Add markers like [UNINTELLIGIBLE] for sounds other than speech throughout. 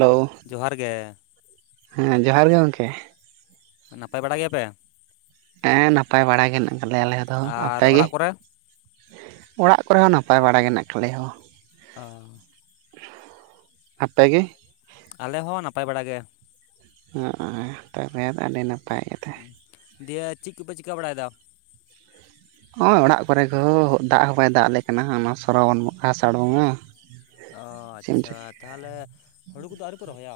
Hello. ᱡᱚᱦᱟᱨ ᱜᱮ ᱾ ᱦᱮᱸ ᱡᱚᱦᱟᱨ ᱜᱮ ᱜᱚᱝᱠᱮ ᱾ ᱟᱨ ᱱᱟᱯᱟᱭ ᱵᱟᱲᱟ ᱜᱮᱭᱟᱯᱮ? ᱦᱮᱸ ᱱᱟᱯᱟᱭ ᱵᱟᱲᱟ ᱜᱮ ᱦᱮᱱᱟᱜ ᱠᱟᱫ ᱞᱮᱭᱟ ᱟᱞᱮ ᱫᱚ ᱾ ᱟᱨ ᱟᱯᱮ ᱜᱮᱼᱼ ᱚᱲᱟᱜ ᱠᱚᱨᱮ ᱚᱲᱟᱜ ᱠᱚᱨᱮ ᱦᱚᱸ ᱱᱟᱯᱟᱭ ᱵᱟᱲᱟ ᱜᱮ ᱦᱮᱱᱟᱜ ᱟᱠᱟᱫ ᱞᱮᱭᱟ ᱦᱳ ᱾ ᱚ ᱟᱯᱮ ᱜᱮ ᱾ ᱟᱞᱮ ᱦᱚᱸ ᱱᱟᱯᱟᱭ ᱵᱟᱲᱟ ᱜᱮ᱾ ᱱᱚᱜᱚᱭ ᱛᱚᱵᱮᱫᱚ ᱟᱹᱰᱤ ᱱᱟᱯᱟᱭ ᱜᱮᱛᱚ ᱫᱤᱭᱮ ᱪᱮᱫ ᱠᱚᱯᱮ ᱪᱤᱠᱟᱹ ᱵᱟᱲᱟᱭᱮᱫᱟ? ᱦᱚᱸᱜᱼᱚᱭ ᱚᱲᱟᱜ ᱠᱚᱨᱮ ᱜᱮ ᱦᱳ ᱫᱟᱜ ᱦᱚᱸ ᱵᱟᱭ ᱫᱟᱜ ᱟᱞᱮ ᱠᱟᱱᱟ ᱚᱱᱟ ᱥᱚᱨᱵᱚᱱ ᱟᱥᱟᱲ ᱵᱚᱝᱜ-ᱟ᱾ ᱚ ᱟᱪᱪᱷᱟ ᱛᱟᱦᱚᱞᱮ ᱦᱩᱲᱩ ᱠᱚᱫᱚ ᱟᱹᱣᱨᱤᱯᱮ ᱨᱚᱦᱚᱭᱟ?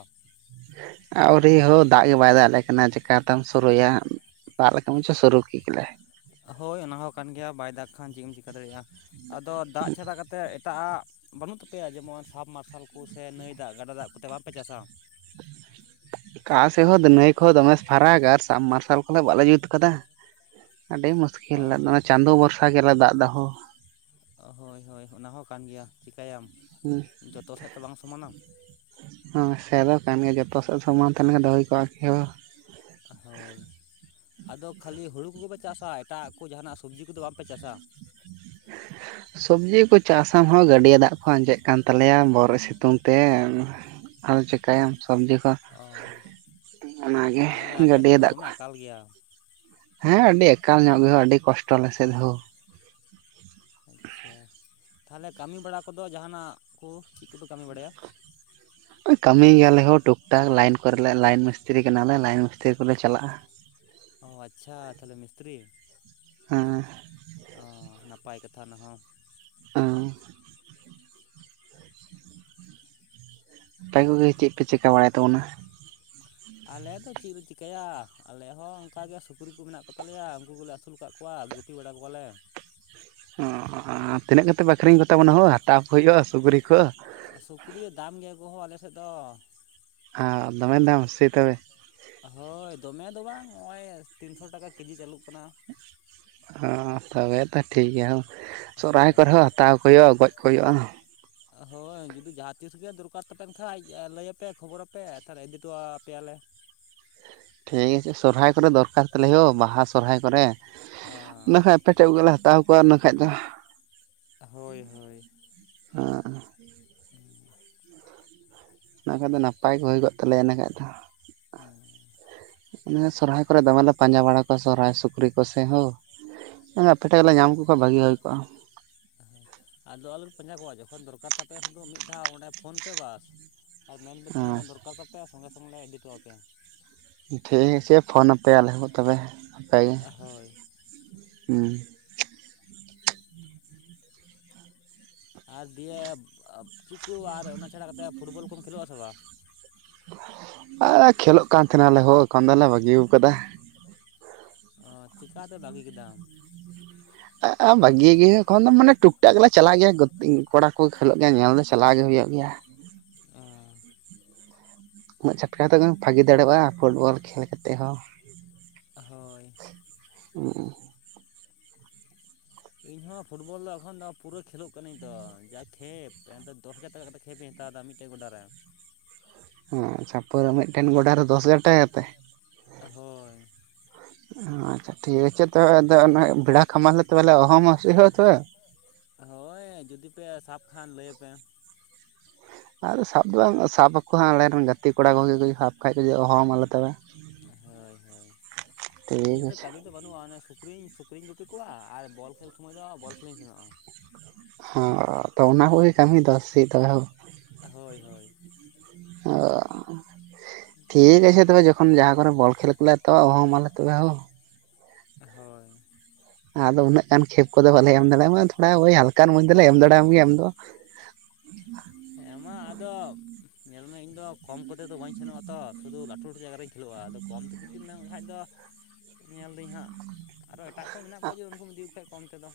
ᱟᱹᱣᱨᱤ ᱦᱳ ᱫᱟᱜ ᱜᱮ ᱵᱟᱭ ᱫᱟᱜ ᱟᱞᱮ ᱠᱟᱱᱟ ᱪᱮᱠᱟᱛᱮᱢ ᱥᱩᱨᱩᱭᱟ᱾ ᱫᱟᱜ ᱞᱮᱠᱷᱟ ᱢᱟᱪᱚ ᱥᱩᱨᱩ ᱠᱮᱜᱮᱞᱮ ᱦᱳᱭ ᱚᱱᱟ ᱦᱚᱸ ᱠᱟᱱ ᱜᱮᱭᱟ ᱵᱟᱭ ᱫᱟᱜᱽ ᱠᱷᱟᱱ ᱪᱮᱫ ᱮᱢ ᱪᱤᱠᱟᱹ ᱫᱟᱲᱮᱭᱟᱜᱼᱟ ᱟᱫᱚ ᱫᱟᱜ ᱪᱷᱟᱰᱟ ᱠᱟᱛᱮᱫ ᱮᱴᱟᱜ ᱟᱜ ᱵᱟᱹᱱᱩᱜ ᱛᱟᱯᱮᱭᱟ ᱡᱮᱢᱚᱱ ᱥᱟᱵᱽ ᱢᱟᱨᱥᱟᱞ ᱠᱚ ᱥᱮ ᱱᱟᱹᱭ ᱫᱟᱜ ᱜᱟᱰᱟ ᱫᱟᱜ ᱠᱚᱛᱮ ᱵᱟᱝᱯᱮ ᱪᱟᱥᱟ? ᱚᱠᱟ ᱥᱮ ᱦᱳ ᱱᱟᱹᱭ ᱠᱚ ᱫᱚᱢᱮ ᱯᱷᱟᱨᱟᱠ ᱟᱨ ᱥᱟᱵᱢᱟᱨᱥᱟᱞ ᱠᱚᱦᱚᱸ ᱵᱟᱞᱮ ᱡᱩᱛ ᱠᱟᱫᱟ᱾ ᱟᱹᱰᱤ ᱢᱩᱥᱠᱤᱞ, ᱪᱟᱸᱫᱳ ᱵᱷᱚᱨᱥᱟ ᱜᱮᱞᱮ ᱫᱟᱜ ᱫᱚᱦᱳ ᱼᱼ ᱦᱳᱭ ᱦᱳᱭ ᱚᱱᱟ ᱦᱚᱸ ᱠᱟᱱ ᱜᱮᱭᱟ, ᱪᱤᱠᱟᱹᱭᱟᱢ ᱦᱮᱸ ᱡᱚᱛᱚ ᱥᱮᱫ ᱛᱚ ᱵᱟᱝ ᱥᱚᱢᱟᱱᱟ ᱾ ᱦᱚᱸ ᱥᱮ ᱫᱚ ᱠᱟᱱ ᱜᱮᱭᱟ ᱡᱚᱛᱚ ᱥᱮᱫ ᱥᱚᱢᱟᱱ ᱛᱟᱦᱮᱱ ᱠᱷᱟᱱ ᱫᱚ ᱦᱩᱭ ᱠᱚᱜᱼᱟᱠ ᱦᱳᱭ ᱟᱫᱚ ᱠᱷᱟᱹᱞᱤ ᱦᱳᱲᱩ ᱠᱚᱜᱮᱯᱮ ᱪᱟᱥᱟ ᱮᱴᱟᱜ ᱠᱚ ᱡᱟᱦᱟᱱᱟᱜ ᱥᱚᱵᱡᱤ ᱠᱚᱫᱚ ᱵᱟᱝᱯᱮ ᱪᱟᱥᱟ? ᱥᱚᱵᱡᱤ ᱠᱚ ᱪᱟᱥ ᱟᱢ ᱦᱟᱸ ᱜᱟᱹᱰᱭᱟᱹ ᱫᱟᱜ ᱠᱚ ᱟᱸᱡᱮᱫ ᱠᱟᱱ ᱛᱟᱞᱮᱭᱟ ᱵᱚᱨᱚᱜ ᱥᱤᱛᱩᱝ ᱛᱮ᱾ ᱟᱫᱚ ᱪᱮᱤᱠᱟᱭᱟᱢ ᱥᱚᱵᱽᱡᱤ ᱠᱚ ᱚ ᱚᱱᱟᱜᱮ ᱛᱟᱦᱚᱞᱮ ᱟᱯᱮᱴᱷᱮᱫ ᱜᱟᱹᱰᱭᱟᱹ ᱫᱚ ᱫᱟᱜ ᱫᱚᱢᱮ ᱠᱚ ᱟᱠᱟᱞ ᱜᱮᱭᱟ᱾ ᱦᱮᱸ ᱟᱹᱰᱤ ᱟᱠᱟᱞ ᱧᱚᱜ ᱜᱮ ᱦᱳ ᱟᱰᱤ ᱠᱚᱥᱴᱚ ᱟᱞᱮᱥᱮᱫ ᱦᱳ ᱟᱪᱪᱷᱟ ᱛᱟᱦᱚᱞᱮ ᱠᱟᱹᱢᱤ ᱵᱟᱲᱟ ᱠᱚᱫᱚ ᱡᱟᱦᱟᱱᱟᱜ ᱠᱚ ᱪᱮᱫ ᱠᱚᱯᱮ ᱠᱟᱹᱢᱤ ᱵᱟᱲᱟᱭᱟ? ᱠᱟᱹᱢᱤ ᱜᱮᱭᱟᱞᱮ ᱦᱳ ᱴᱩᱠ ᱴᱟᱠ ᱞᱟᱭᱤᱱ ᱠᱚᱨᱮᱞᱮ ᱞᱟᱭᱤᱱ ᱢᱤᱥᱛᱨᱤ ᱠᱟᱱᱟᱞᱮ ᱞᱟᱭᱤᱱ ᱢᱤᱥᱛᱤᱨᱤ ᱠᱚᱞᱮ ᱪᱟᱞᱟᱜᱼᱟ᱾ ᱚ ᱟᱪᱪᱷᱟ ᱛᱟᱦᱚᱞᱮ ᱢᱤᱥᱛᱨᱤ ᱦᱮᱸ ᱚ ᱱᱟᱯᱟᱭ ᱠᱟᱛᱷᱟ ᱚᱱᱟᱦᱚᱸ ᱟᱸ ᱟᱯᱮ ᱠᱚᱜᱮ ᱪᱮᱫ ᱯᱮ ᱪᱮᱠᱟ ᱵᱟᱲᱟᱭ ᱛᱟᱵᱚᱱᱟ? ᱟᱞᱮ ᱫᱚ ᱪᱮᱫ ᱞᱮ ᱪᱤᱠᱟᱹᱭᱟ ᱟᱞᱮ ᱦᱚᱸ ᱚᱱᱠᱟ ᱜᱮ ᱥᱩᱠᱨᱤ ᱠᱚ ᱢᱮᱱᱟᱜ ᱠᱚᱛᱟᱞᱮᱭᱟ ᱩᱱᱠᱩ ᱠᱚᱞᱮ ᱟᱹᱥᱩᱞ ᱠᱟᱫ ᱠᱚ ᱠᱚᱭᱟ ᱜᱩᱯᱤ ᱵᱲᱟᱟ ᱠᱚᱭᱟᱞᱮ᱾ ᱚ ᱛᱤᱱᱟᱹᱜ ᱠᱟᱛᱮᱫ ᱟᱹᱠᱷᱨᱤᱧ ᱠᱚᱛᱟ ᱵᱚᱱᱟ ᱦᱳ ᱦᱟᱛᱟᱣ ᱠᱚ ᱦᱩᱭᱩᱜᱼᱟ ᱥᱩᱠᱨᱤ ᱠᱚᱼᱟ᱾ ᱥᱩᱠᱨᱤ ᱫᱟᱢ ᱜᱮᱭᱟ ᱠᱚ ᱦᱳ ᱟᱞᱮᱥᱮᱫ ᱫᱚ ᱟ ᱫᱚᱢᱮ ᱫᱟᱢ ᱥᱮ ᱛᱚᱵᱮ ᱦᱳᱭ ᱫᱚᱢᱮ ᱫᱚ ᱵᱟᱝ ᱱᱚᱜᱼᱚᱭ ᱛᱤᱱᱥᱚ ᱴᱟᱠᱟ ᱠᱮᱡᱤ ᱪᱟᱹᱞᱩᱜ ᱠᱟᱱᱟ᱾ ᱚ ᱛᱚᱵᱮ ᱛᱚ ᱴᱷᱤᱠᱜᱮᱭᱟ ᱦᱳ ᱥᱚᱨᱦᱟᱭ ᱦᱳᱭ ᱠᱚᱨᱮ ᱦᱚᱸ ᱦᱟᱛᱟᱣ ᱠᱚ ᱦᱩᱭᱩᱜᱼᱟ ᱜᱚᱡ ᱠᱚ ᱦᱩᱭᱩᱜᱼᱟ᱾ ᱦᱳᱭ ᱡᱩᱫᱤ ᱡᱟᱦᱟᱸ ᱛᱤᱥᱜᱮ ᱫᱚᱨᱠᱟᱨ ᱛᱟᱯᱮᱱ ᱠᱷᱟᱡ ᱞᱟᱹᱭᱟᱯᱮ ᱠᱷᱚᱵᱚᱨᱟᱯᱮ ᱛᱟᱦᱚᱞᱮ ᱤᱫᱤ ᱦᱚᱴᱚ ᱟᱯᱮᱭᱟᱞᱮ᱾ ᱴᱷᱤᱠ ᱟᱪᱷᱮ ᱥᱚᱨᱦᱟᱭ ᱠᱚᱨᱮ ᱫᱚᱨᱠᱟᱨ ᱛᱟᱞᱮ ᱦᱳ ᱵᱟᱦᱟ ᱥᱚᱨᱦᱟᱭ ᱠᱚᱨᱮ, ᱵᱟᱠᱷᱟᱭ ᱟᱯᱮᱴᱮᱡ ᱠᱚᱜᱮᱞᱮ ᱦᱟᱛᱟᱣ ᱠᱚᱣᱟ ᱤᱱᱟᱹ ᱠᱷᱟᱡ ᱫᱚ ᱦᱳᱭ ᱦᱳᱭ ᱟ ᱚᱱᱟ ᱠᱷᱟᱡ ᱫᱚ ᱱᱟᱯᱟᱭ ᱜᱮ ᱦᱩᱭ ᱠᱚᱜ ᱛᱟᱞᱮᱭᱟ ᱤᱱᱟᱹ ᱠᱷᱟᱡ ᱫᱚ᱾ ᱚ ᱥᱚᱨᱦᱟᱭ ᱠᱚᱨᱮ ᱫᱚᱢᱮᱞᱮ ᱯᱟᱸᱡᱟ ᱵᱟᱲᱟ ᱠᱚᱣᱟ ᱥᱚᱨᱦᱟᱭ ᱥᱩᱠᱨᱤ ᱠᱚᱥᱮ ᱦᱳ ᱟᱯᱮ ᱴᱷᱮᱡ ᱞᱮ ᱧᱟᱢ ᱠᱚ ᱠᱷᱟᱱ ᱵᱷᱟᱜᱤ ᱦᱩᱭ ᱠᱚᱜᱼᱟ᱾ ᱟᱫᱚ ᱟᱞᱮ ᱯᱟᱸᱡᱟ ᱠᱚᱣᱟ ᱡᱚᱠᱷᱚᱱ ᱫᱚᱨᱠᱟᱨ ᱛᱟᱯᱮᱭᱟ ᱥᱩᱫᱩ ᱢᱤᱫ ᱫᱷᱟᱣ ᱚᱸᱰᱮ ᱯᱷᱳᱱ ᱯᱮ ᱵᱟᱥ᱾ ᱟᱨ ᱢᱮᱱ ᱯᱮ ᱛᱤᱱᱟᱹᱜ ᱜᱟᱱ ᱦᱮᱸ ᱫᱚᱨᱠᱟᱨ ᱛᱟᱯᱮᱭᱟ ᱥᱚᱸᱜᱮ ᱥᱚᱸᱜᱮ ᱞᱮ ᱤᱫᱤᱴᱚ ᱟᱯᱮᱭᱟ᱾ ᱴᱷᱤᱠ ᱟᱪᱷᱮ ᱯᱷᱳᱱ ᱟᱯᱮᱭᱟ ᱟᱞᱮ ᱦᱳ ᱛᱚᱵᱮ ᱯᱟᱭᱜᱮ ᱦᱳᱭ ᱦᱩᱸ ᱟᱨ ᱫᱤᱭᱮ ᱪᱮᱫ ᱠᱚ ᱟᱨ ᱚᱱᱟ ᱪᱷᱟᱲᱟ ᱠᱟᱛᱮᱫ ᱯᱷᱩᱴᱵᱚᱞ ᱠᱚᱢ ᱠᱷᱮᱞᱳᱜ ᱟ ᱥᱮ ᱵᱟᱝ? ᱟ ᱠᱷᱮᱹᱞᱳᱜ ᱠᱟᱱ ᱛᱟᱦᱮᱱᱟᱞᱮᱦᱳ ᱮᱠᱷᱚᱱ ᱫᱚᱞᱮ ᱵᱟᱹᱜᱤᱭᱟᱠᱟᱫᱟ᱾ ᱚ ᱪᱮᱠᱟᱛᱮ ᱵᱟᱹᱜᱤ ᱠᱮᱫᱟᱢ? ᱵᱷᱟᱹᱜᱤ ᱜᱮᱭᱟ ᱮᱠᱷᱚᱱ ᱫᱚ ᱢᱟᱱᱮ ᱴᱩᱠᱴᱟᱜᱠ ᱜᱮᱞᱮ ᱪᱟᱞᱟᱜ ᱜᱮᱭᱟ ᱠᱚᱲᱟ ᱠᱚ ᱠᱷᱮᱞᱳᱜ ᱜᱮᱭᱟ ᱧᱮᱞ ᱫᱚ ᱪᱟᱞᱟᱣ ᱜᱮ ᱦᱩᱭᱩᱜ ᱜᱮᱭᱟ ᱮ [INAUDIBLE] [UNINTELLIGIBLE] ᱩᱱᱟᱹᱜ ᱪᱷᱟᱴᱠᱟ ᱛᱮ ᱵᱷᱟᱜᱤ ᱫᱟᱲᱮᱭᱟᱜᱼᱟ ᱯᱷᱩᱴᱵᱚᱞ ᱠᱷᱮᱞ ᱠᱟᱛᱮᱫ ᱦᱚᱸ ᱦᱳᱭ ᱦᱮ [INAUDIBLE] [UNINTELLIGIBLE] ᱤᱧ ᱦᱚᱸ ᱯᱷᱩᱴᱵᱚᱞ ᱫᱚ ᱮᱠᱷᱚᱱ ᱫᱚ ᱯᱩᱨᱟᱹ ᱠᱷᱮᱞᱳᱜ ᱠᱟᱹᱱᱟᱧ ᱛᱚ ᱡᱟ ᱠᱷᱮᱯ ᱮᱱ ᱫᱚᱥ ᱦᱟᱡᱟᱨ ᱴᱟᱠᱟ ᱠᱟᱛᱮᱫ ᱠᱷᱮᱯ ᱤᱧ ᱦᱟᱛᱟᱣ ᱮᱟ ᱢᱤᱫᱴᱮᱱ ᱟᱴ ᱜᱚᱰᱟ ᱨᱮ [INAUDIBLE] ᱟᱪᱷᱟ ᱯᱚᱨᱟᱹ ᱢᱤᱫᱴᱮᱱ ᱜᱚᱰᱟᱨ ᱨᱮ ᱫᱚᱥ ᱦᱟᱡᱟᱨ ᱴᱟᱠᱟ ᱠᱟᱛᱮ ᱦᱳᱭ ᱟᱪᱪᱷᱟ ᱴᱷᱤᱠ ᱟᱪᱷᱮ ᱛᱚᱵᱮ ᱟ ᱚᱱᱟ [UNINTELLIGIBLE] ᱵᱷ ᱵᱮᱲᱟ ᱠᱷᱟᱢᱟᱣᱚᱞᱮ ᱦᱚᱦᱚ ᱦᱟᱹᱥᱩᱭ ᱦᱩᱭᱩᱜᱼᱟ ᱛᱮ ᱦᱳᱭ ᱡᱩᱫᱤ ᱯᱮ ᱥᱟᱵ ᱠᱷᱟᱱ ᱞᱟᱹᱭᱟᱯᱮ ᱟᱨ ᱥᱟᱵ ᱫᱚ ᱵᱟᱝ ᱥᱟᱵ ᱟᱠᱚ ᱦᱟ ᱟᱞᱮᱱ ᱜᱟᱛᱮ ᱠᱚᱲᱟ ᱠᱚᱜᱮ ᱥᱟᱵ ᱠᱷᱟᱡ ᱠᱚ ᱦᱚᱦᱚ ᱢᱟᱞᱮ ᱛᱚᱵᱮ ᱦᱳᱭ ᱦᱳᱭ ᱴᱷᱤᱠ ᱤᱧᱟᱹᱜ ᱫᱚ ᱟᱪᱷᱮ ᱠᱟᱹᱵᱤᱱ ᱫᱚ ᱵᱟᱹᱱᱩᱜᱼᱟ ᱥᱩᱠᱨᱤᱧ ᱥᱩᱠᱨᱤᱧ ᱜᱩᱯᱤ ᱠᱚᱣᱟ ᱟᱨ ᱵᱚᱞ ᱠᱷᱮᱞ ᱥᱚᱢᱚᱭ ᱫᱚ ᱵᱚᱞ ᱠᱷᱮᱞ ᱤᱧ ᱥᱮᱱᱚᱜᱼᱟ ᱦ ᱛᱚ ᱚᱱᱟ ᱠᱚᱜᱮ ᱠᱟᱹᱢᱤ ᱫᱚ ᱥᱮ ᱛᱚᱵᱮ ᱦᱳ ᱦᱳᱭ ᱦᱳᱭ ᱟᱨ [INAUDIBLE] ᱴᱷᱤᱠ ᱟᱪᱷᱮ ᱛᱚᱵᱮ ᱡᱚᱠᱷᱚᱱ ᱡᱟᱦᱟᱸ ᱠᱚᱨᱮ ᱵᱚᱞ ᱠᱷᱮᱞ [UNINTELLIGIBLE] ᱛ ᱞᱮ ᱛᱚᱦ ᱢᱟᱞᱮ ᱛᱚᱵᱮ ᱦᱳ ᱦᱳᱭ ᱟᱫᱚ ᱩᱱᱟᱹᱜ ᱜᱟᱱ ᱠᱷᱮᱛ ᱠᱚᱫᱚ ᱵᱟᱞᱮ ᱮᱢ ᱫᱟᱲᱮᱭᱟᱢᱟ ᱛᱷᱚᱲᱟ ᱳᱭ ᱦᱟᱞᱠᱟ ᱢᱚᱡᱽ ᱫᱚᱞᱮ ᱮᱢ ᱫᱟᱲᱮᱭᱟᱢ ᱜᱮᱭᱟ ᱟᱢ ᱫᱚ [INAUDIBLE] ᱦᱮᱸ ᱢᱟ ᱟᱫᱚ ᱧᱮᱞᱢᱮ ᱤᱧ ᱫᱚ ᱠᱚᱢ ᱠᱚᱛᱮ ᱫᱚ ᱵᱟᱹᱧ ᱥᱮᱱᱚᱜᱼᱟ ᱛᱚ ᱥᱩᱫᱩ ᱞᱟᱹᱴᱩ ᱞᱟᱹᱴᱩ ᱡᱟᱭᱜᱟ ᱨᱮᱧ ᱠᱷᱮᱞᱳᱜᱼᱟ ᱟᱫᱚ ᱠᱚᱢ ᱛᱚ ᱡᱩᱫᱤᱢ ᱢᱮᱱ ᱠᱷᱟᱱ ᱫᱚ ᱧᱮᱞᱫᱟᱹᱧ ᱦᱟᱸᱜ ᱟᱨᱚ ᱮᱴᱟᱜ ᱠᱚ ᱢᱮᱱᱟᱜ ᱠᱚᱣᱟ ᱡᱮ ᱩᱱᱠᱩᱢ ᱤᱫᱤᱠᱚ ᱠᱷᱟᱡ ᱠᱚᱢ ᱛᱮᱫᱚ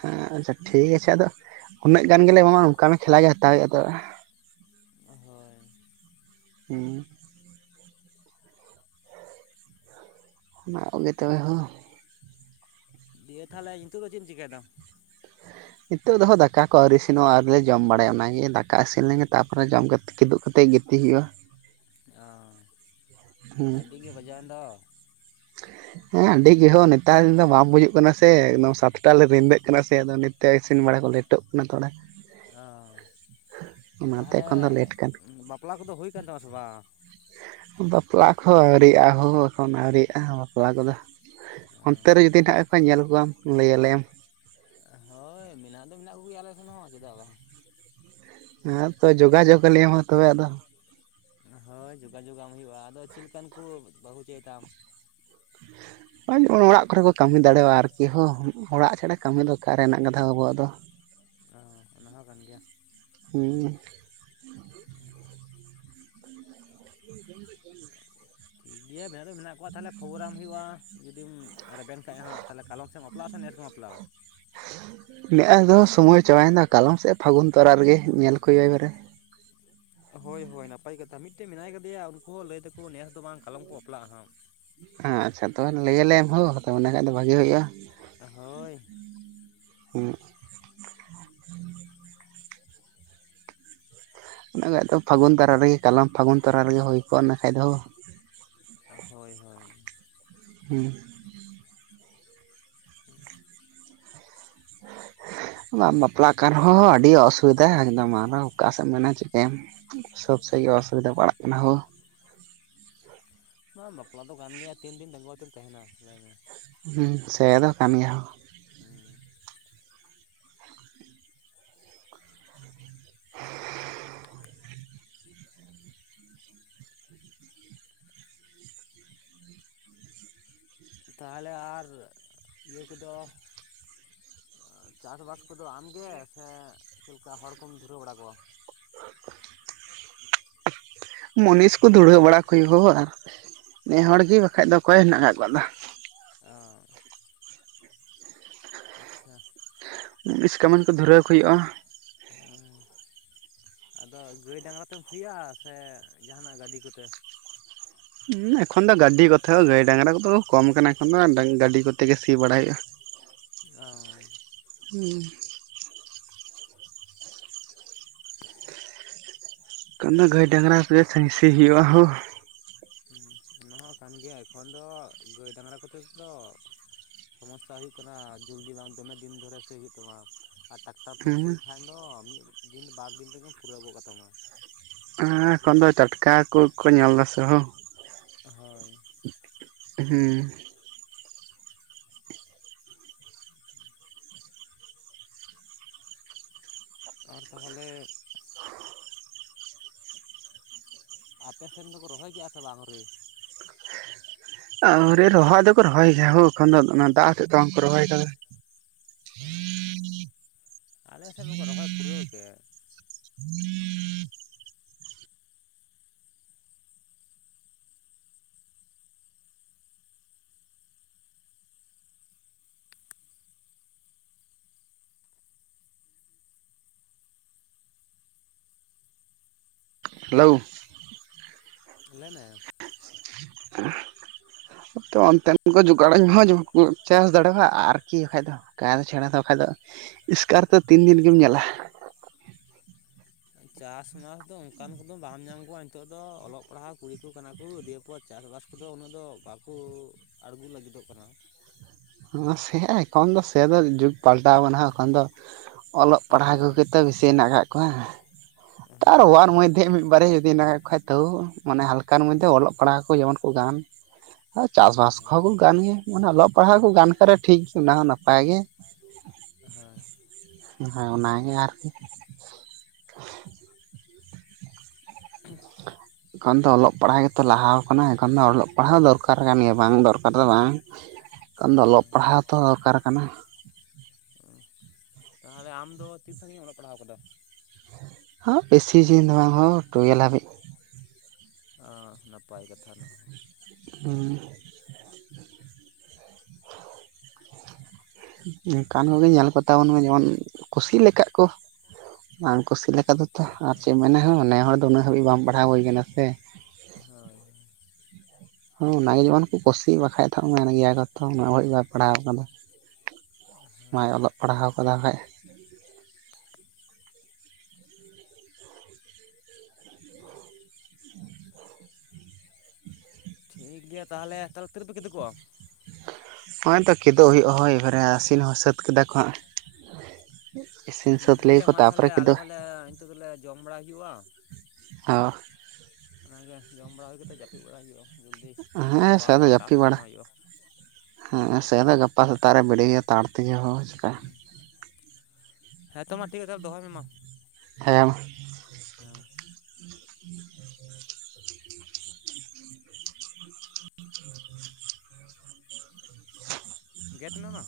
ᱦᱮᱸ ᱟᱪᱪᱷᱟ ᱴᱷᱤᱠ ᱟᱪᱷᱮ ᱟᱫᱚ ᱩᱱᱟᱹᱜ ᱜᱟᱱ ᱜᱮᱞᱮ ᱮᱢᱟᱢᱟ ᱚᱱᱠᱟ ᱢᱮ ᱠᱷᱮᱞᱟ ᱜᱮ ᱦᱟᱛᱟᱣ ᱦᱩᱭᱩᱜᱼᱟ ᱛᱚᱵᱮ ᱦᱳᱭ ᱦᱮᱸ ᱚᱱᱟ ᱠᱚᱜᱮ ᱛᱚᱵᱮ ᱦᱳ ᱤᱭᱟ ᱛᱟᱦᱚᱞᱮ ᱱᱤᱛᱚᱜ ᱫᱚ ᱪᱮᱫ ᱮᱢ ᱪᱮᱠᱟᱹᱭ ᱫᱟᱢ? ᱱᱤᱛᱚᱜ ᱫᱚᱦ ᱫᱟᱠᱟ ᱠᱚ ᱟᱹᱣᱨᱤ ᱤᱥᱤᱱᱚᱜᱼᱟ ᱟᱨᱞᱮ ᱡᱚᱢ ᱵᱟᱲᱟᱭᱟ ᱚᱱᱟᱜᱮ ᱫᱟᱠᱟ ᱤᱥᱤᱱ ᱞᱮᱱᱜᱮ ᱛᱟᱯᱚᱨᱮ ᱡᱚᱢ ᱠᱟᱛ ᱠᱤᱫᱩᱜ ᱠᱟᱛᱮᱫ ᱜᱤᱛᱤᱜ ᱦᱩᱭᱩᱜᱼᱟ ᱚ ᱦᱮᱸ ᱟᱹᱰᱤᱜᱮ ᱵᱟᱡᱟᱣᱮᱱ ᱫᱚ ᱦᱮᱸ ᱟᱹᱰᱤ ᱜᱮᱦᱚᱸ ᱱᱮᱛᱟᱨ ᱫᱚ ᱵᱟᱝ ᱵᱩᱡᱩᱜ ᱠᱟᱱᱟ ᱥᱮ ᱮᱠᱫᱚᱢ ᱥᱟᱛᱴᱟ ᱞᱮ ᱨᱤᱫᱟᱹᱜ ᱠᱟᱱᱟ ᱥᱮ ᱟᱫᱚ ᱱᱤᱛᱚᱜ ᱤᱥᱤᱱ ᱵᱟᱲᱟ ᱠᱚᱞᱮ ᱯᱷᱴᱚᱜ ᱠᱟᱱᱟ ᱛᱷᱚᱲᱟ ᱚ ᱚᱱᱟᱛᱮ ᱛᱟᱦᱚᱞᱮ ᱮᱠᱷᱚᱱ ᱫᱚ ᱞᱮᱴ ᱠᱟᱱᱟ ᱵᱟᱯᱞᱟ ᱠᱚᱫᱚ ᱦᱩᱭ ᱟᱠᱟᱱ ᱛᱟᱢᱟ ᱥᱮ ᱵᱟᱝ? ᱵᱟᱯᱞᱟ ᱠᱚᱦᱚᱸ ᱟᱹᱣᱨᱨᱤᱜᱼᱟ ᱦᱩ ᱮᱠᱷᱚᱱ ᱟᱹᱣᱨᱤᱜᱼᱟ ᱵᱟᱯᱞᱟ ᱠᱚᱫᱚ ᱚᱱᱛᱮ ᱚ ᱨᱮ ᱡᱩᱫᱤ ᱦᱮᱱᱟᱜ ᱠᱚᱣᱟ ᱧᱮᱞ ᱠᱚᱣᱟᱢ ᱞᱟᱹᱭᱟᱞᱮᱭᱢ ᱦᱳᱭ ᱢᱮᱱᱟᱜ ᱫᱚ ᱢᱮᱱᱟᱜ ᱠᱚᱜᱮᱭᱟ ᱟᱞᱮ ᱥᱮᱱ ᱦᱚᱸ ᱪᱮᱫᱟᱜ ᱵᱟᱝ ᱦᱮᱸ ᱛᱚ ᱡᱳᱜᱟᱡᱳᱜᱽ ᱟᱞᱤᱧ ᱢᱟ ᱛᱚᱵᱮ ᱟᱫᱚ ᱦᱳᱭ ᱡᱳᱜᱟᱡᱳᱜᱟᱢ ᱦᱩᱭᱩᱜᱼᱟ ᱟᱫᱚ ᱪᱮᱫ ᱞᱮᱠᱟᱱ ᱠᱚ ᱵᱟᱹᱦᱩ ᱪᱟᱹᱭᱮᱫᱟᱢ? ᱚᱲᱟᱜ ᱠᱚᱨᱮ ᱠᱚ ᱠᱟᱹᱢᱤ ᱫᱟᱲᱮᱭᱟᱜᱼᱟ ᱟᱨᱠᱤ ᱦᱚᱸ ᱚᱲᱟᱜ ᱪᱷᱟᱲᱟ ᱠᱟᱹᱢᱤ ᱫᱚ ᱚᱠᱟᱨᱮᱱᱟᱜ ᱠᱟᱫᱟᱷᱟ ᱟᱵᱚᱣᱟᱜ ᱫᱚ ᱚ ᱚᱱᱟ ᱦᱚ ᱠᱟᱱ ᱜᱮᱭᱟ ᱦᱩ ᱦᱮᱸ [INAUDIBLE] ᱴᱷᱤᱠ ᱜᱮᱭᱟ ᱢᱮᱱᱟᱜ ᱫᱚ ᱢᱮᱱᱟᱜ ᱠᱚᱣᱟ ᱛᱟᱦᱚᱞᱮ ᱠᱷᱚᱵᱚᱨᱟᱢ ᱦᱩᱭᱩᱜᱼᱟ ᱡᱩᱫᱤᱢ ᱨᱮᱵᱮᱱ ᱪ ᱦᱜ ᱛᱟᱦᱚᱞᱮ ᱠᱟᱞᱚᱢ ᱵᱟᱯᱞᱟ ᱥᱮ ᱱᱮᱥᱮᱢ ᱵᱟᱯᱞᱟᱼᱟ? ᱢᱮᱫᱼᱦᱚ ᱨᱮᱦ ᱥᱚᱢᱚᱭ ᱪᱟᱵᱟᱭᱮᱱᱟ ᱠᱟᱞᱚᱢ ᱥᱮᱫ ᱯᱷᱟᱹᱜᱩᱱ ᱛᱚᱨᱟ ᱨᱮᱜᱮ ᱧᱮᱞ ᱠᱚ-ᱟᱭ ᱵᱟᱨᱮ ᱦᱳᱭ ᱦᱳᱭ ᱱᱟᱯᱟᱭ ᱠᱟᱛᱷᱟ ᱢᱤᱫᱴᱮᱱ ᱢᱮᱱᱟᱭ ᱠᱟᱫᱮᱭᱟ ᱩᱱᱠᱩ ᱦᱚᱸ ᱞᱟᱹᱭ ᱛᱟᱠᱚ ᱱᱮᱥ ᱫᱚ ᱵᱟᱝ ᱠᱟᱞᱚᱢ ᱠᱚ ᱵᱟᱯᱞᱟᱜᱼᱟ ᱦᱟᱸᱜ ᱟᱪᱪᱷᱟ ᱛᱚᱵᱮ ᱞᱟᱹᱭᱟᱞᱮ ᱮᱢᱦ [UNINTELLIGIBLE] ᱠᱷᱟᱡ ᱫᱚ ᱵᱷᱟᱜᱤ ᱦᱩᱭᱩᱜᱼᱟ ᱦᱳᱭ ᱦᱮᱸ ᱤᱱᱟ ᱠᱷᱟᱱᱡ ᱫᱚ ᱯᱷᱟᱹᱜᱩᱱ ᱛᱟᱨᱟ ᱨᱮᱜᱮ ᱠᱟᱞᱟᱢ ᱯᱷᱟᱹᱜᱩᱱ ᱛᱟᱨᱟ ᱨᱮᱜᱮ ᱦᱩᱭ ᱠᱚᱜᱼᱟ ᱤᱱᱟᱹ ᱠᱷᱟᱡ ᱫᱚ ᱦᱳᱭ ᱦᱳᱭ ᱦᱩᱸ ᱟ ᱵᱟᱯᱞᱟᱜ ᱠᱟᱱ ᱨᱮᱦᱚᱸ ᱟᱹᱰᱤ ᱚᱥᱩᱵᱤᱫᱷᱟ ᱮᱠᱫᱚᱢ ᱟᱨᱚᱸ ᱚᱠᱟ ᱥᱮᱫ ᱮᱢ ᱢᱮᱱᱟ ᱪᱤᱠᱟᱹᱭᱟᱢ ᱥᱚᱵ ᱥᱮᱫ ᱚᱥᱩᱵᱤᱫᱷᱟ ᱯᱟᱲᱟᱜ ᱠᱟᱱᱟ ᱦᱳ ᱵᱟᱝ ᱵᱟᱯᱞᱟ ᱫᱚ ᱠᱟᱱ ᱜᱮᱭᱟ ᱛᱤᱱ ᱫᱤᱱ ᱰᱟᱸᱟᱹᱜᱩᱣᱟᱹ ᱛᱮᱢ ᱛᱟᱦᱮᱱᱟ ᱞᱟᱹᱭ ᱢᱮ ᱥᱮᱫᱚ ᱠᱟᱱ ᱜᱮᱭᱟ ᱦᱚᱸ ᱦᱩᱸ ᱛᱟᱦᱚᱞᱮ ᱟᱨ ᱤᱭᱟᱹ ᱠᱚᱫᱚ ᱪᱟᱥ ᱵᱟᱥ ᱠᱚᱫᱚ ᱟᱢ ᱜᱮ ᱥᱮ ᱪᱮᱫ ᱞᱮᱠᱟ ᱦᱚᱲᱠᱚᱢ ᱫᱷᱩᱨᱟᱹᱣ ᱵᱟᱲᱟ ᱠᱚᱣᱟ ᱢᱩᱱᱤᱥ ᱠᱚ ᱫᱷᱩᱲᱟᱹᱣ ᱵᱟᱲᱟ ᱠᱚ ᱦᱟᱭᱳ-ᱟ ᱱᱮ ᱦᱚᱲ ᱜᱮ ᱵᱟᱠᱷᱟᱡ ᱫᱚ ᱚᱠᱚᱭ ᱦᱮᱱᱟᱜ ᱟᱠᱟᱫ ᱠᱚᱣᱟ ᱟᱫᱚ ᱚ ᱟᱪᱪᱷᱟ ᱢᱩᱱᱤᱥ ᱠᱟᱢᱤᱱ ᱠᱚ ᱫᱷᱩᱨᱟᱹᱣ ᱠᱚ ᱦᱩᱭᱩᱜ-ᱟ ᱚ ᱟᱫᱚ ᱜᱟᱹᱭ ᱰᱟᱝᱨᱟ ᱛᱮᱢ ᱥᱤᱭᱟ ᱥᱮ ᱡᱟᱦᱟᱱᱟᱜ ᱜᱟᱹᱰᱤ ᱠᱚᱛᱮ ᱮᱠᱷᱚᱱ ᱫᱚ ᱜᱟᱹᱰᱤ ᱠᱚᱛᱮ ᱦᱚᱸ ᱜᱟᱹᱭ ᱰᱟᱝᱨᱟ ᱠᱚᱫᱚ ᱠᱚᱢ ᱠᱟᱱᱟ ᱮᱠᱷᱚᱱ ᱫᱚ ᱜᱟᱹᱰᱤ ᱠᱚᱛᱮ ᱜᱮ ᱥᱤ ᱵᱟᱲᱟᱭ ᱦᱩᱭᱩᱜ-ᱟ [UNINTELLIGIBLE] ᱚ ᱦᱩᱸ ᱵᱟᱝᱠᱷᱟᱱ ᱫᱚ ᱜᱟᱹᱭ ᱰᱟᱝᱨᱟ ᱠᱚᱛᱮ ᱜᱮ ᱥᱤ ᱦᱳᱭᱳᱜ-ᱟ ᱦᱮᱸ ᱚᱱᱟ ᱦᱚᱸ ᱠᱟᱱ ᱜᱮᱭᱟ ᱮᱠᱷᱚᱱ ᱫᱚ ᱜᱟᱹᱭ ᱰᱟᱝᱨᱟ ᱠᱚᱛᱮ ᱫᱚ ᱥᱚᱢᱚᱥᱟ ᱦᱩᱭᱩᱜ ᱠᱟᱱᱟ ᱡᱚᱞᱫᱤ ᱵᱟᱝ ᱫᱚᱢᱮ ᱫᱤᱱ ᱫᱷᱚᱨᱤᱭᱟ ᱥᱤ ᱦᱩᱭᱩᱜ ᱛᱟᱢᱟ ᱟᱨ ᱴᱟᱠᱴᱟᱨ ᱛᱮᱢ ᱥᱤ ᱦᱩᱸ ᱠᱷᱟᱱ ᱫᱚ ᱢᱤᱫ ᱫᱤᱱ ᱵᱟᱨ ᱫᱤᱱ ᱛᱮᱜᱮᱢ ᱯᱩᱨᱟᱹᱣ ᱜᱚᱜ ᱠᱟᱛᱟᱢᱟ ᱮ ᱮᱠᱷᱚᱱ ᱫᱚ ᱴᱟᱴᱠᱟ ᱠᱚᱠᱚ ᱧᱮᱞ ᱮᱫᱟ ᱥᱮ ᱦᱳ ᱦᱳᱭ ᱦᱩᱸ ᱟᱨ ᱛᱟᱦᱚᱞᱮ ᱟᱯᱮ ᱥᱮᱱ ᱫᱚᱠᱚ ᱨᱚᱦᱚᱭ ᱠᱮᱫ-ᱟ ᱥᱮ ᱵᱟᱝ ᱟᱣᱨᱤ ᱟᱣᱨᱤ ᱨᱚᱦᱚᱭ ᱫᱚᱠᱚ ᱨᱚᱦᱚᱭ ᱜᱮᱭᱟ ᱦᱳ ᱮᱠᱷᱚᱱ ᱫᱚ ᱫᱟᱜ ᱦᱚᱛᱮᱫ ᱫᱚ ᱵᱟᱝᱠᱚ ᱨᱚᱦᱚᱭ ᱟᱠᱟᱫᱟ ᱚ ᱟᱞᱮ ᱥᱮᱫ ᱢᱟᱠᱚ ᱨᱚᱦᱚᱭ ᱯᱩᱨᱟᱹᱣ ᱠᱮᱫ [UNINTELLIGIBLE] ᱦᱮᱞᱳ ᱞᱟᱹᱭ ᱢᱮ [UNINTELLIGIBLE] ᱛᱚ ᱚᱱᱛᱮᱱ ᱠᱚ ᱡᱚᱜᱟᱲ ᱳᱧ ᱦᱚᱸᱠᱚ ᱪᱟᱥ ᱫᱟᱲᱮᱭᱟᱜ-ᱟ ᱟᱨᱠᱤ ᱵᱟᱠᱷᱟᱡ ᱫᱚ ᱛᱟ ᱪᱷᱟᱲᱟ ᱫᱚ ᱵᱟᱠᱷᱟᱡ ᱫᱚ ᱮᱥᱠᱟᱨ ᱛᱚ ᱛᱤᱱ ᱫᱤᱱ ᱜᱮᱢ ᱧᱮᱞᱟ ᱪᱟᱥ ᱵᱟᱥ ᱫᱚ ᱚᱱᱠᱟᱱ ᱠᱚᱫᱚ ᱵᱟᱢ ᱧᱟᱢ ᱠᱚᱣᱟ ᱱᱤᱛᱚᱜ ᱫᱚ ᱚᱞᱚᱜ ᱯᱟᱲᱦᱟᱜ ᱠᱩᱲᱤ ᱠᱚ ᱠᱟᱱᱟ ᱠᱚ ᱫᱤᱭᱮ ᱟᱠᱚᱣᱟᱜ ᱪᱟᱥ ᱵᱟᱥ ᱠᱚᱫᱚ ᱩᱱᱟᱹᱜ ᱫᱚ ᱵᱟᱠᱚ ᱟᱲᱜᱚ ᱞᱟᱹᱜᱤᱫᱚᱜ ᱠᱟᱱᱟ ᱥᱮ ᱮᱠᱷᱚᱱ ᱫᱚ ᱥᱮ ᱫᱚ ᱡᱩᱜᱽ ᱯᱟᱞᱴᱟᱣ ᱟᱠᱟᱱᱟ ᱮᱠᱷᱚᱱ ᱫᱚ ᱚᱞᱚᱜ ᱯᱟᱲᱦᱟᱣ ᱦᱳᱭ ᱠᱚᱜᱮ ᱛᱚ ᱵᱮᱥᱤ ᱦᱮᱱᱟᱜ ᱟᱠᱟᱜ ᱠᱚᱣᱟ ᱛᱟᱨ ᱦᱳᱭ ᱚᱣᱟᱨ ᱢᱚᱫᱷᱮ ᱢᱤᱫ ᱵᱟᱨᱮᱭᱟ ᱡᱫᱤ ᱦᱮᱱᱟᱜ ᱟᱠᱟᱡ ᱠᱚᱠᱷᱟᱱ ᱛᱚ ᱢᱟᱱᱮ ᱦᱟᱞᱠᱟ ᱮᱠᱟᱱ ᱢᱚᱫᱷᱮ ᱚᱞᱚᱜ ᱯᱟᱲᱦᱟᱜ ᱠᱚ ᱡᱮᱢᱚᱱ ᱠᱚ ᱜᱟᱱ ᱟᱨ ᱪᱟᱥᱵᱟᱥ ᱦᱳᱭ ᱠᱚᱦᱚᱸ ᱠᱚ ᱜᱟᱱ ᱜᱮᱭᱟ ᱢᱟᱱᱮ ᱚᱞᱚᱜ ᱯᱟᱲᱦᱟᱜ ᱠᱚ ᱜᱟᱱ ᱠᱷᱟᱱ ᱴᱷᱤᱠ ᱜᱮ ᱚᱱᱟ ᱦᱚᱸ ᱱᱟᱯᱟᱭ ᱜᱮ ᱦᱳᱭ ᱦᱳᱭ ᱚᱱᱟᱜᱮ ᱟᱨᱠᱤ ᱦᱩᱸ ᱮᱠᱷᱚᱱ ᱫᱚ ᱚᱞᱚᱜ ᱯᱟᱲᱦᱟᱜ ᱜᱮᱛᱚ ᱞᱟᱦᱟᱣ ᱟᱠᱟᱱᱟ ᱮᱠᱷᱚᱱ ᱫᱚ ᱚᱞᱚᱜ ᱯᱟᱲᱦᱟᱣ ᱫᱚᱨᱠᱟᱨ ᱠᱟᱱ ᱜᱮᱭᱟ ᱵᱟᱝ ᱫᱚᱨᱠᱟᱨ ᱫᱚ ᱵᱟᱝ [UNINTELLIGIBLE] ᱮᱠᱷᱚᱱ ᱫᱚ ᱚᱞᱚᱜ ᱯᱟᱲᱦᱟᱣ ᱦᱚᱛᱚ ᱫᱚᱨᱠᱟᱨ ᱠᱟᱱᱟ ᱚ ᱛᱟᱸᱦᱚᱞᱮ ᱟᱢ ᱫᱚ ᱛᱤᱱ ᱥᱟᱹᱜᱤᱧ ᱮᱢ ᱚᱞᱚᱜ ᱯᱟᱲᱦᱟᱣ ᱟᱠᱟᱫᱟ᱾ ᱦᱚᱸ ᱵᱮᱥᱤ ᱥᱟᱹᱜᱤᱧ ᱫᱚ ᱵᱟᱝ ᱦᱚᱸ ᱴᱩᱭᱮᱞᱵᱽ ᱦᱟᱹᱵᱤᱡᱽ᱾ ᱚᱻ ᱱᱟᱯᱟᱭ ᱠᱟᱛᱷᱟ ᱚᱱᱟ ᱦᱚᱸ, [UNINTELLIGIBLE] ᱚᱱᱠᱟᱱ ᱠᱚᱜᱮ ᱧᱮᱞ ᱠᱚ ᱛᱟᱵᱚᱱ ᱢᱮ ᱡᱮᱢᱚᱱ ᱠᱩᱥᱤᱠ ᱞᱮᱠᱟᱜ ᱠᱚ ᱵᱟᱝ ᱠᱩᱥᱤ ᱞᱮᱠᱟ ᱫᱚ, ᱟᱨ ᱪᱮᱫ ᱮᱢ ᱢᱮᱱᱟ ᱦᱚᱸ ᱱᱮ ᱦᱚᱲ ᱫᱚ ᱩᱱᱟᱹᱜ ᱦᱟᱹᱵᱤᱡ ᱵᱟᱢ ᱯᱟᱲᱦᱟᱣ ᱦᱩᱭ ᱟᱠᱟᱱᱟ ᱥᱮ, ᱦᱳᱭ ᱦᱳᱭ, ᱦᱚ ᱚᱱᱟᱜᱮ ᱡᱮᱢᱚᱱ ᱠᱚ ᱠᱩᱥᱤᱜ ᱵᱟᱠᱷᱟᱡ ᱫᱚ ᱢᱮᱱ ᱜᱮᱭᱟ ᱠᱚ ᱛᱚ ᱩᱱᱟᱹᱜ ᱦᱟᱹᱵᱤᱡ ᱵᱟᱭ ᱯᱟᱲᱦᱟᱣ ᱟᱠᱟᱫᱟ ᱾ ᱢᱟᱭ ᱦᱳᱭ ᱚᱞᱚᱜ ᱯᱟᱲᱦᱟᱣ ᱠᱟᱫᱟ ᱦᱟᱡ, ᱴᱷᱤᱠ ᱜᱮᱭᱟ ᱛᱟᱸᱦᱚᱞᱮ, ᱛᱟᱦᱚᱞᱮ ᱛᱤᱨ ᱨᱮᱯᱮ ᱠᱤᱫᱤ ᱠᱚᱜᱼᱟ᱾ ᱦᱚᱜ-ᱚᱭ ᱛᱚ ᱠᱮᱫᱚᱜ ᱦᱩᱭᱩᱜ-ᱟ ᱦᱳᱭ ᱮᱵᱟᱨᱮ ᱟᱹᱥᱤᱱ ᱦᱚᱸ ᱥᱟᱹᱛ ᱠᱮᱫᱟ ᱠᱚ ᱦᱟᱜ ᱤᱥᱤᱱ ᱥᱟᱹᱛ ᱴᱷᱤᱠ ᱜᱮᱭᱟ ᱞᱮᱭᱟᱠᱚ ᱢᱟ ᱛᱟᱦᱚᱞᱮ ᱛᱟᱯᱚᱨᱮ ᱟᱞᱮ ᱠᱤᱫᱩ ᱦᱚᱸᱞᱮ ᱱᱤᱛᱚᱜ ᱫᱚᱞᱮ ᱡᱚᱢ ᱵᱟᱲᱟ ᱦᱩᱭᱩᱜᱼᱟ ᱚ ᱚᱱᱟᱜᱮ ᱡᱚᱢ ᱵᱟᱲᱟ ᱦᱩᱭ ᱠᱟᱛᱮ ᱡᱟᱹᱯᱤᱫ ᱵᱟᱲᱟ ᱦᱩᱭᱩᱜᱼᱟ ᱡᱚᱞᱫᱤ ᱦᱮᱸ ᱥᱮ ᱜᱟᱯᱟ ᱟᱨᱦᱚ ᱟᱫᱚ ᱮᱴᱟᱜ ᱡᱟᱹᱯᱤᱫ ᱥᱮᱫ ᱵᱟᱲᱟ ᱥᱮᱱᱚᱜ ᱦᱩᱭᱩᱜᱼᱟ᱾ ᱦᱮᱸ ᱥᱮ ᱛᱚ ᱜᱟᱯᱟ ᱥᱮᱛᱟᱜ ᱨᱮ ᱵᱮᱨᱮᱫ ᱦᱩᱭᱩᱜ ᱼᱟ᱾ ᱛᱟᱲ ᱛᱮᱜᱮ ᱦᱚᱸᱦᱚᱸ ᱦᱚᱪᱚ, ᱦᱮᱸᱛᱚ ᱢᱟ ᱴᱷᱤᱠ ᱜᱮᱭᱟ ᱛᱟᱸᱦᱞᱮ ᱫᱚᱦᱚᱭ ᱢᱮ ᱢᱟ᱾ ᱦᱮᱸ ᱦᱮᱸ ᱜᱮᱫ ᱢᱮ ᱢᱟ᱾